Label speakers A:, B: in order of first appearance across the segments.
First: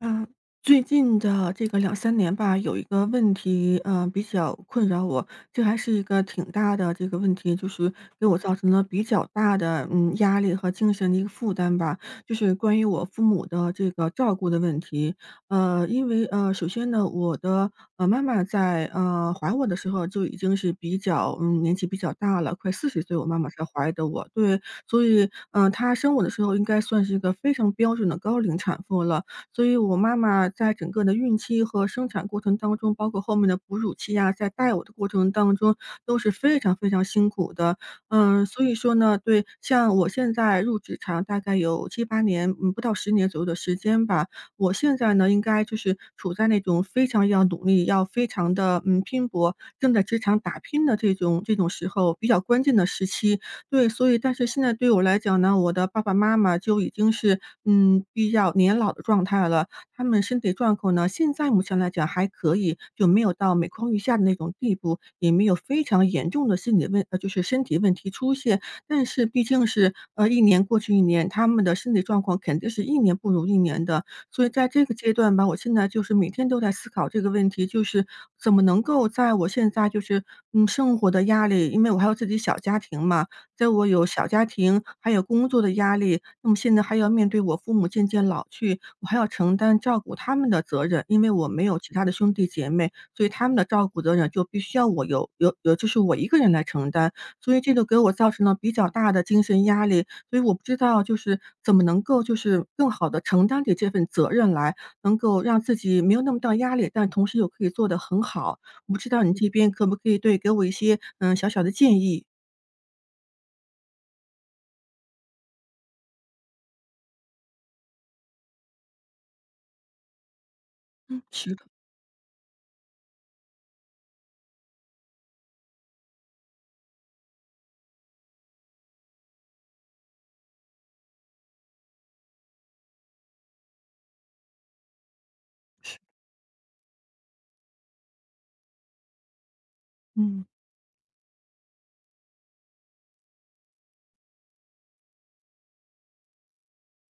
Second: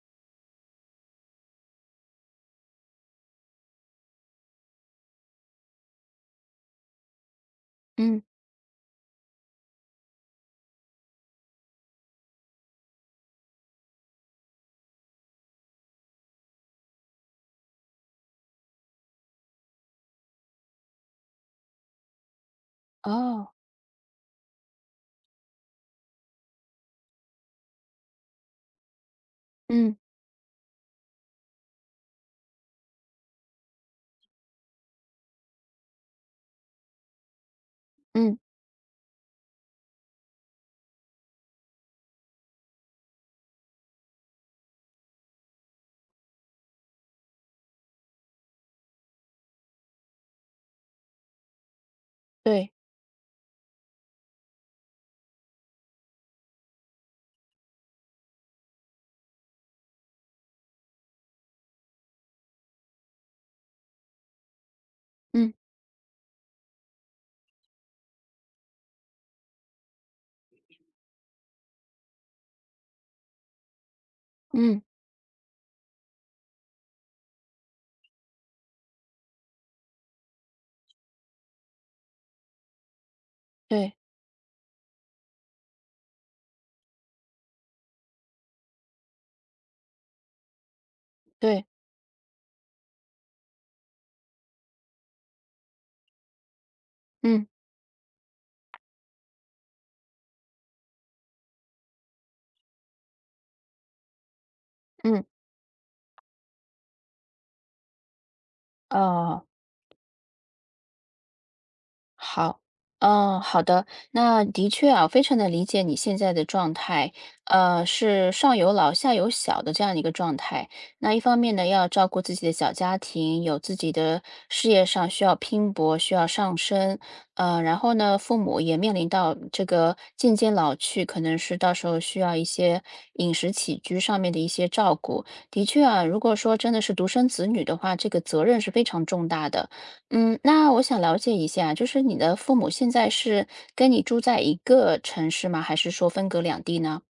A: 嗯。最近的这个两三年吧，有一个问题，比较困扰我，这还是一个挺大的这个问题，就是
B: 嗯，
A: 给我造成了比较大的，压力和精神的一个负担吧。就是关于我父母的这个照顾的问题。因为，首先呢，我的，妈妈在，怀我的时候就已经是比较年纪比较大了，快40岁我妈妈
B: 哦，
A: 才怀的我，对。所以她生我的时候应该算是一个非常标准的高龄产妇了。所以
B: 嗯
A: 我妈妈在整个的孕期和生产过程当中，包括后面的哺乳期呀，在带我的过程当中都是非常非常辛苦的。
B: 嗯，
A: 所以说呢，对，像我现在入职场大概有七八年，不到十年左右的时间吧。我现在呢，应该就是处在那种非常要努力，要非常的拼搏，正在职场打拼的这种时候，比较关
B: 对，
A: 键的时期。对，所以但是现在对我来讲呢，我的爸爸妈妈就已经是，比较年老的状态了，他们身体状况呢，现在目前来讲还可以，就没有到每况愈下的那种地步，也没
B: 嗯
A: 有非常严重的心理问呃，就是身体问题出现。但是毕竟是，一年过去一年，他们的身体状况肯定是一年不如一年的。所以在
B: 嗯，
A: 这个阶段吧，我现在就是每天都在思考这个问题，就是怎么能够在我现在就是，生活的压力因为我还有自己小家庭嘛，在我
B: 对
A: 有小家庭，还有工作的压力，那么现在还要面对我父母渐渐老去，我还要承担照顾他们的责任。因为我没
B: 对，
A: 有其他的兄弟姐妹，所以他们的照顾责任就必须要我有有有，就是我一个人来承担，
B: 嗯
A: 所以这个给我造成了比较大的精神压力。所以我不知道就是怎么能够就是更好的承担起这份责任来，能
B: 嗯，
A: 够让自己没有那么大压力，但同时又可以做得很好。我不知道你
B: 哦。
A: 这边可不可以对给我一些，小小的建议？
B: 好，嗯，好的，那的确啊，非常的理解你现在的状态，是上有老下有小的这样一个状态。那一
A: 嗯，
B: 方面
A: 是的。
B: 呢，要照顾自己的小家庭，有自己的事业上需要拼搏，需要上升，然后呢，父母也面临到这个渐渐老去，可能是到时候需要一些饮食起居上面的一些照顾。的确啊，如果说真的是独生子女的话，这个责任是非常重大的。嗯，
A: 嗯。
B: 那我想了解一下，就是你的父母现在是跟你住在一个城市吗？还是说分隔两地呢？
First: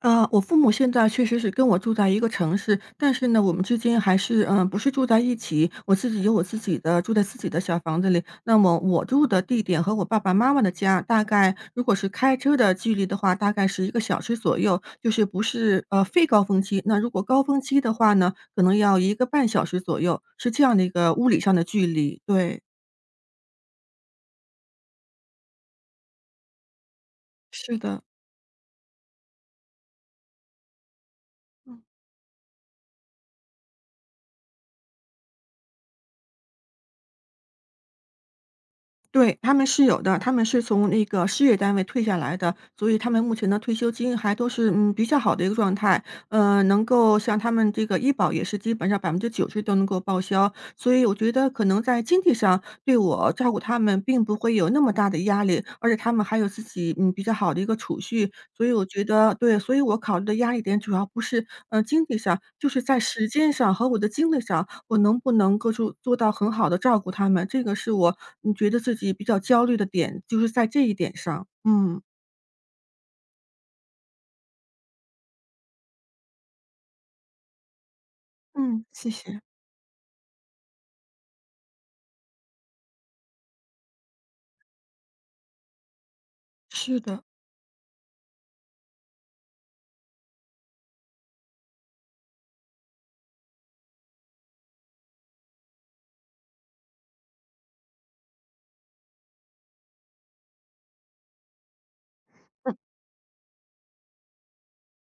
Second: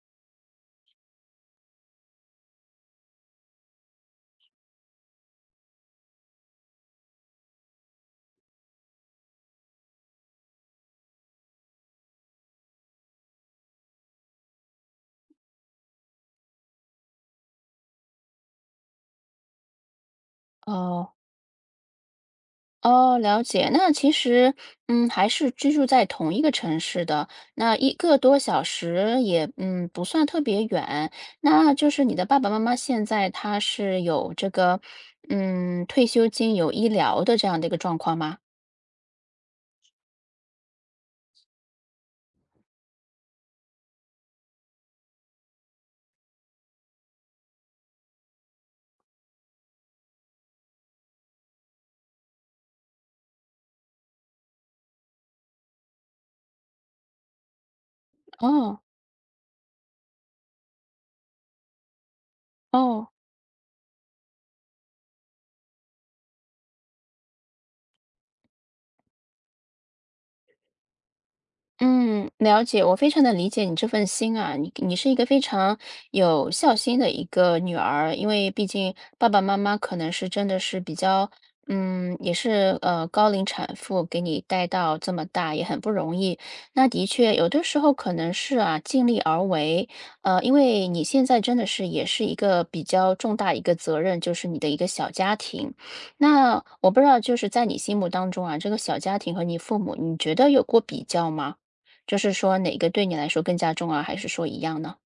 A: 啊，我父母现在确实是跟我住在一个城市，但是呢，我们之间还是不是住在一起。我自己有我自己的住在自己的小房子里，那么我住的地点和我爸爸妈妈的家，大概如果是开车的距离的话，大概是一个小时左右，就是不是非高峰期。那如果高峰期的话呢，可能要一个半小时左右，是这样的一
B: 哦
A: 个物理上的距离，对，
B: 哦，了解。那其实，还是居住在同一个城市的，那
A: 是
B: 一
A: 的，
B: 个多小时也，不算特别远。那
A: 嗯。
B: 就是你的爸爸妈妈现在他是有这个，退休金、有医疗的这样的一个状况吗？
A: 对，他们是有的，他们是从那个事业单位退下来的，所以他们目前的退休金还都是比较好的一个状态，能够像他们这个医保也是基本上90%都能够报销，所以我觉得可能在经济上对我照顾他们并不会有那么大的压力，而且他们还有自己比较好的一个储蓄，所以
B: 哦
A: 我觉得对，所以我考虑的压力点主要不是，经济上，就是在
B: 哦。
A: 时间上和我的精力上，我能不能够做到很好的照顾他们，这个是我，你觉得自己比较焦虑的点，就是在这一点上。嗯，
B: 嗯，了解，我非常的理解你这份心啊，你是一个非常有孝心的一个女儿，因为毕
A: 嗯。
B: 竟
A: 谢
B: 爸爸
A: 谢，
B: 妈妈可能是真的是比较也是，高龄产妇给你带到这么大也很不容易。那
A: 是
B: 的
A: 的。
B: 确有的时候可能是啊，尽力而为，因为你现在真的是也是一个比较重大一个责任，就是你的一个小家庭。那我不知道就是在你心目当中啊，这个小家庭和你父母，你觉得有过比较吗？就是说哪个对你来说更加重要，还是说一样呢？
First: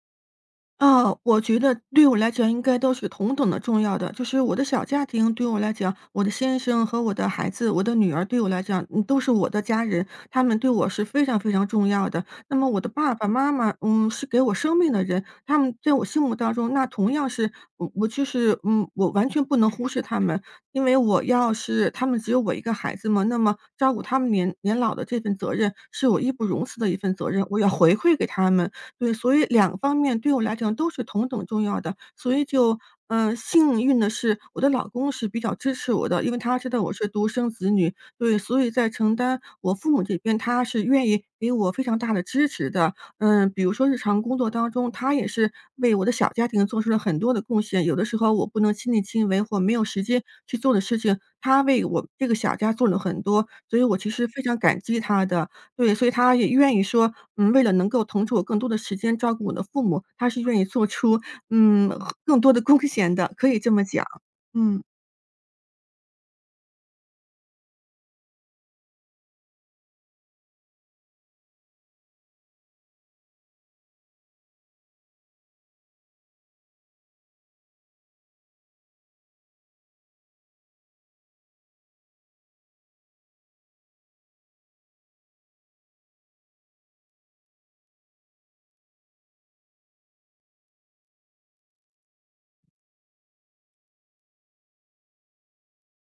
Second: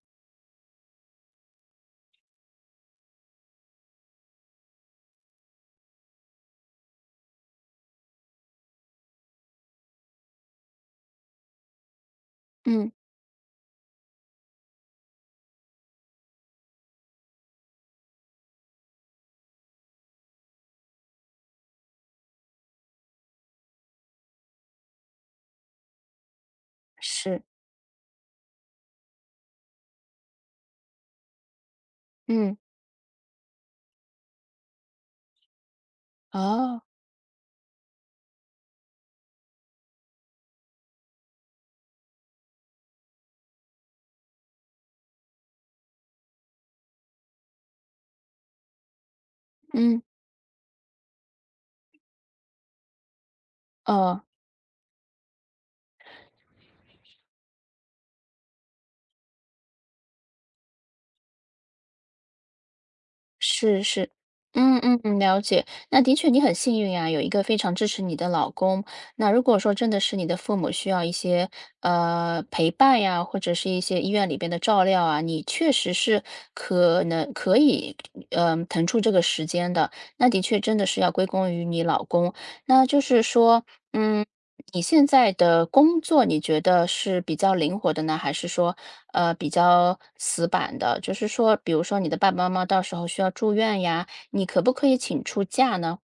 A: 啊，我觉得对我来讲应该都是同等的重要的。就是我的小家庭对我来讲，我的先生和我的孩子，我的女儿对我来讲，都是我的家人，他们对我是非常非常重要的。那么我的
B: 嗯，
A: 爸爸妈妈，是给我生命的人，他们在我心目当中，那同样是我就是我完全不能忽视他们，因为我要是他们只有我一个孩子嘛，那么照顾他们年老的这份责任是我义不容辞的一份责
B: 是，
A: 任，我要回馈给他们。对，所以两方面对我来讲都是同等重要的，所以
B: 嗯，
A: 就幸运的是我的老公是比较支持我的，因为他知
B: 哦，
A: 道我是独生子女，对，所以在承担我父母这边，他是愿意给我非常大的支持的。嗯，比如说日常工作当中，他也是为我的小家庭做出了很多的贡献，有的时候我不能亲力亲为或没有
B: 嗯，
A: 时间去做的事情，他为我这个小家做了很多，所以我其
B: 哦，
A: 实非常感激他的。对，所以他也愿意说，为了能够腾出我更多的时间照顾我的父母，他是愿意做出，嗯，更多的 贡献的，可以这
B: 是
A: 么讲，
B: 是，嗯
A: 嗯。
B: 嗯嗯，了解。那的确你很幸运啊，有一个非常支持你的老公。那如果说真的是你的父母需要一些陪伴呀，或者是一些医院里边的照料啊，你确实是可能可以腾出这个时间的。那的确真的是要归功于你老公。那就是说，嗯。你现在的工作，你觉得是比较灵活的呢，还是说，比较死板的？就是说，比如说你的爸爸妈妈到时候需要住院呀，你可不可以请出假呢？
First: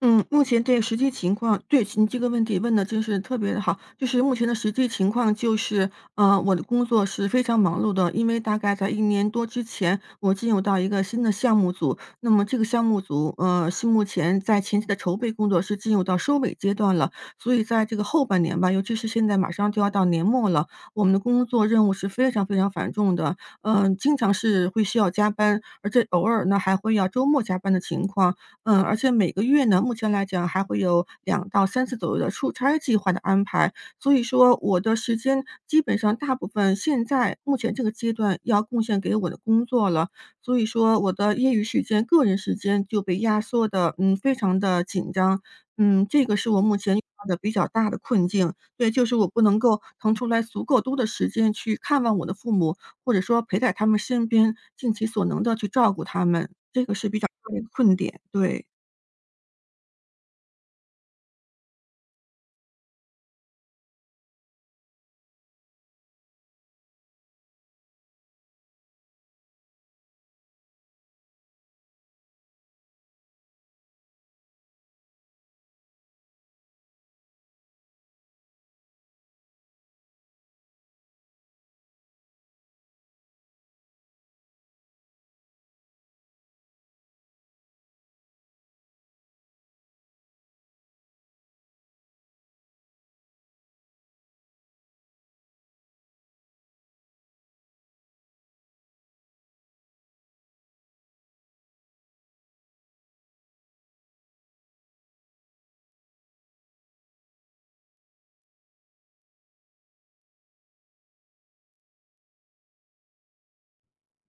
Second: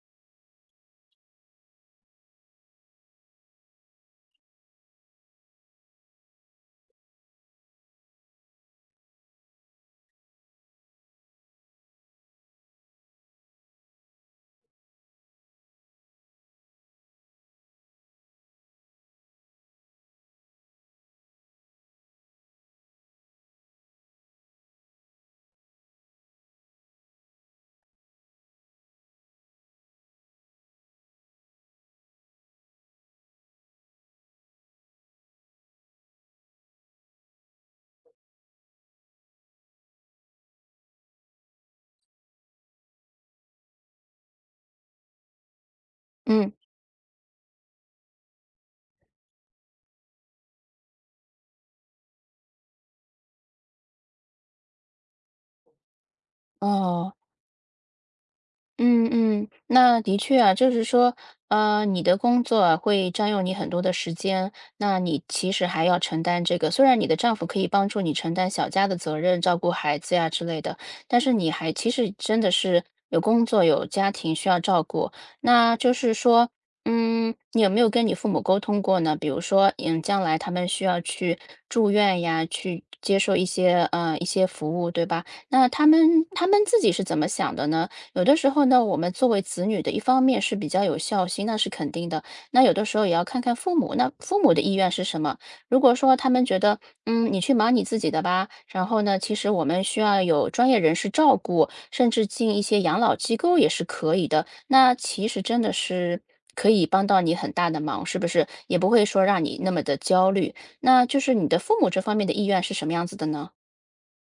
A: 嗯，目前对实际情况对，你这个问题问的真是特别的好。就是目前的实际情况就是，我的工作是非常忙碌的，因为大概在一年多之前，我进入到一个新的项目组，那么这个项目组，是目前在前期的筹备工作是进入到收尾阶段了。所以在这个后半年吧，尤其是现在马上就要到年末了，我们的工作任务是非常非常繁重的，经常是会需要加班，而且偶尔呢还会要周末加班的情况。而且每个月呢，目前来讲还会有2到3次左右的出差计划的安排，所以说我的时间基本上大部分现在目前这个阶段要贡献给我的工作了。所以说我的业余时间、个人时间就被压缩的，非常的紧张。这个是
B: 嗯，
A: 我目前遇到的比较大的困境，对，就是我不能够腾出来足够多的时间去看望我的父母，或者说陪在他们身边，尽其所能的去照顾他们，这个是
B: 哦。
A: 比较大的一个困点，对。
B: 嗯嗯，那的确啊，就是说，你的工作啊会占用你很多的时间，那你其实还要承担这个。虽然你的丈夫可以帮助你承担小家的责任，照顾孩子呀之类的，但是你还其实真的是有工作有家庭需要照顾。那就是说，嗯，你有没有跟你父母沟通过呢？比如说，将来他们需要去住院呀，去接受一些服务，对吧？那他们自己是怎么想的呢？有的时候呢，我们作为子女的，一方面是比较有孝心，那是肯定的。那有的时候也要看看父母，那父母的意愿是什么？如果说他们觉得，你去忙你自己的吧，然后呢，其实我们需要有专业人士照顾，甚至进一些养老机构也是可以的。那其实真的是可以帮到你很大的忙，是不是？也不会说让你那么的焦虑。那就是你的父母这方面的意愿是什么样子的呢？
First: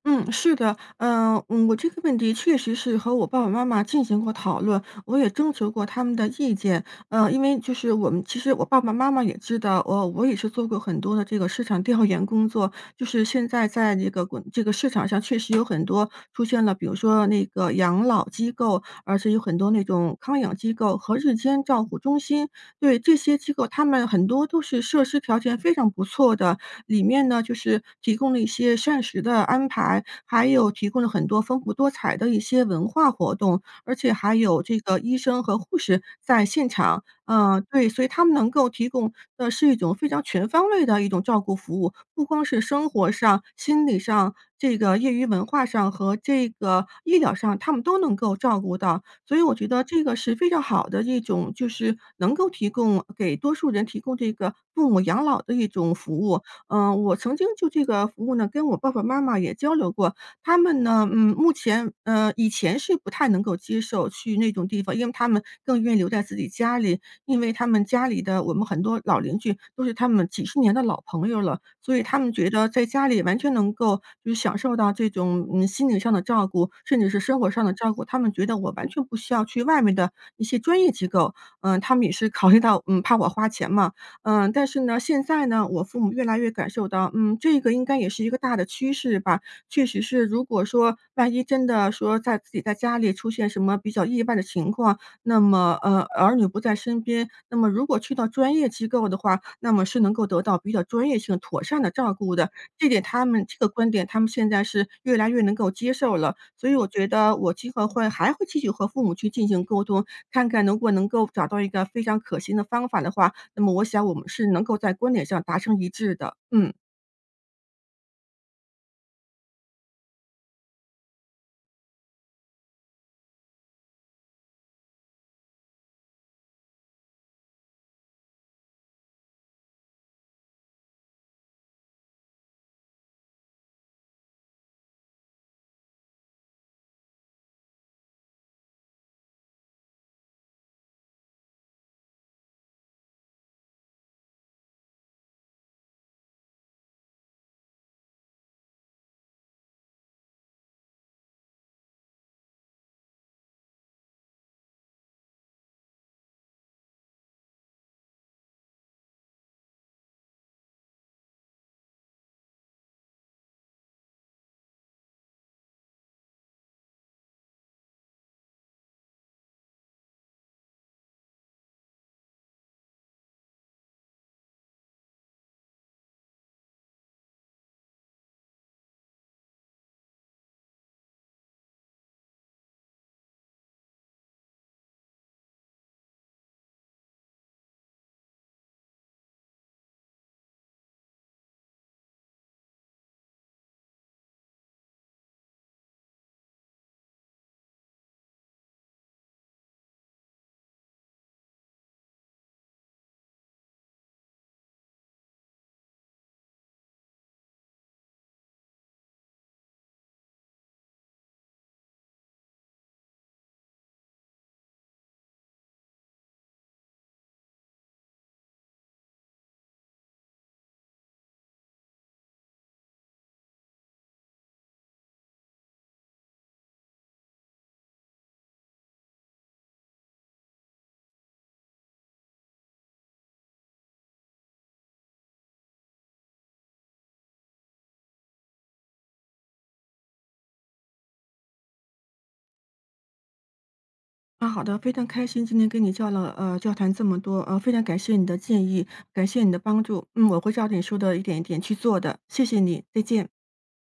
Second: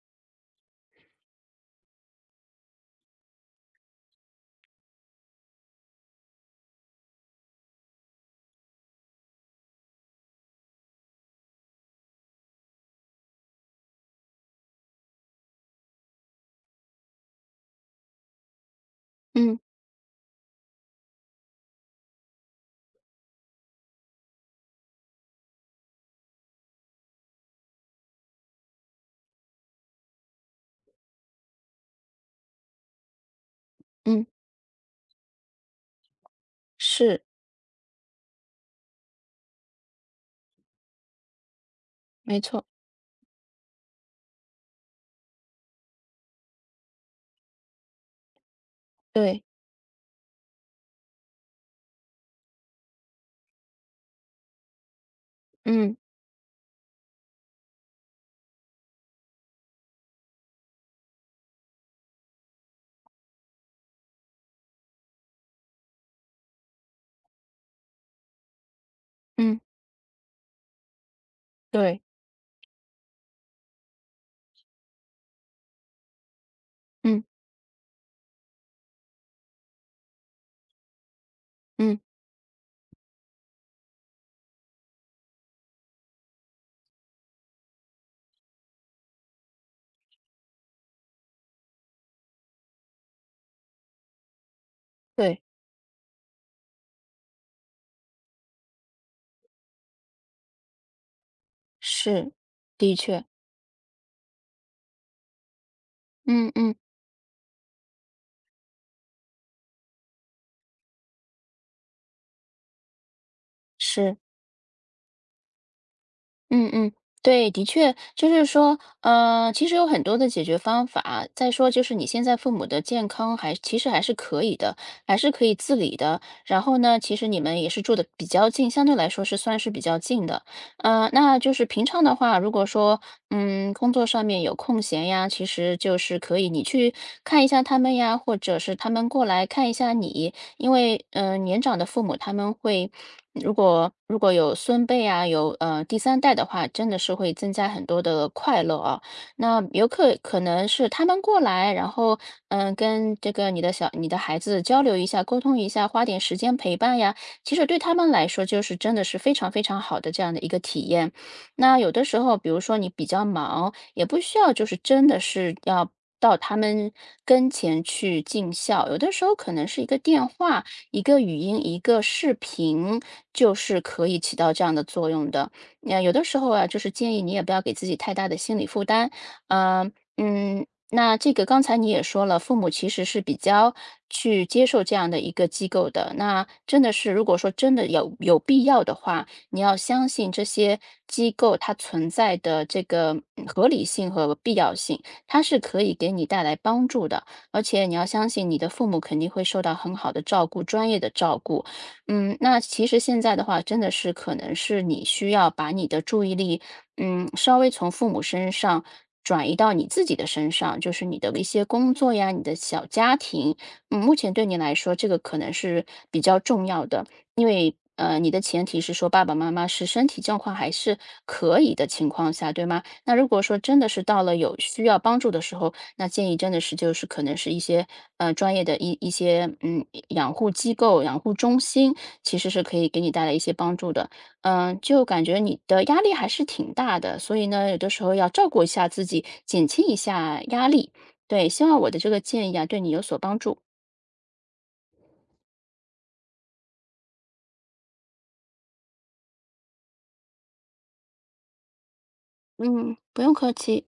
A: 嗯，是的，我这个问题确实是和我爸爸妈妈进行过讨论，我也征求过他们的意见。因为就是我们其实我爸爸妈妈也知道，我也是做过很多的这个市场调研工作，就是现在在这个这个市场上确实有很多出现了，比如说那个养老机构，而且有很
B: 嗯
A: 多那种康养机构和日间照护中心，对这些机构，他们很多都是设施条件非常不错的，里面呢，就是提供了一些膳食的安排，还有提供了很多丰富多彩的一些文化活动，而且
B: 嗯，
A: 还有这个医生和护士在现场。
B: 是，
A: 对，所以他们能够提供的是一种非常全方位的一种照顾服务，不
B: 没
A: 光是
B: 错，
A: 生活上、心理上、这个业余文化上和这个医疗上，他们都能够照顾到。所以
B: 对，
A: 我觉得这个是非常好的一种，就是能够提供给多数人提供这个父母养老的一
B: 嗯
A: 种服务。嗯，我曾经就这个服务呢，跟我爸爸妈妈也交流过，他们呢，目前以前是不太能够接受去那种地方，因为他们更愿意留在自己家里，因为他们家里的我们很多老邻居
B: 嗯，
A: 都是他们几十年的老朋友了，所
B: 对。
A: 以他们觉得在家里完全能够就是享受到这种心理上的照顾，甚至是
B: 嗯
A: 生活上的照顾，他们觉得我完全不需要去外面的一些专业机构，他
B: 嗯，
A: 们也是考虑到怕我花钱嘛，但是呢，现在呢，我父母越来越感受到，这个应该也是一个大的趋势吧。确实是，如果说万一真的说在自己在家里出现什么比较意外的情况，那
B: 对，
A: 么儿女不在身边，那么如果去到专业机构的话，那么是能够得到比较专业性、妥善的照
B: 是，
A: 顾的。这
B: 的
A: 点
B: 确，
A: 他们这个观点，他们现在是越来越能够接受了。
B: 嗯
A: 所
B: 嗯，
A: 以我觉得我今后会还会继续和父母去进行沟通，看看如果能够找到一个非常可行的方法的话，那么我想我
B: 是，
A: 们是能够在观点上达成一致的，
B: 嗯
A: 嗯。
B: 嗯，对，的确，就是说，其实有很多的解决方法。再说就是你现在父母的健康还其实还是可以的，还是可以自理的。然后呢，其实你们也是住的比较近，相对来说是算是比较近的。那就是平常的话，如果说，工作上面有空闲呀，其实就是可以你去看一下他们呀，或者是他们过来看一下你。因为年长的父母他们会，如果有孙辈啊，有第三代的话，真的是会增加很多的快乐啊。那游客可能是他们过来，然后跟这个你的孩子交流一下，沟通一下，花点时间陪伴呀。其实对他们来说，就是真的是非常非常好的这样的一个体验。那有的时候，比如说你比较忙，也不需要就是真的是要到他们跟前去尽孝，有的时候可能是一个电话、一个语音、一个视频，就是可以起到这样的作用的。那有的时候啊，就是建议你也不要给自己太大的心理负担，呃，嗯。那这个刚才你也说了，父母其实是比较去接受这样的一个机构的。那真的是，如果说真的有必要的话，你要相信这些机构它存在的这个合理性和必要性，它是可以给你带来帮助的。而且你要相信你的父母肯定会受到很好的照顾，专业的照顾。嗯，那其实现在的话，真的是可能是你需要把你的注意力，稍微从父母身上，转移到你自己的身上，就是你的一些工作呀，你的小家庭，目前对你来说，这个可能是比较重要的。因为，你的前提是说爸爸妈妈是身体状况还是可以的情况下，对吗？那如果说真的是到了有需要帮助的时候，那建议真的是就是可能是一些，专业的一些，养护机构、养护中心，其实是可以给你带来一些帮助的。嗯，就感觉你的压力还是挺大的，所以呢，有的时候要照顾一下自己，减轻一下压力。对，希望我的这个建议啊，对你有所帮助。
A: 啊，好的，非常开心，今天跟你交谈这么多，非常感谢你的建议，感谢你的帮助，我会照着你说的一点一点去做的，谢谢你，
B: 嗯，
A: 再
B: 不
A: 见。
B: 用客气。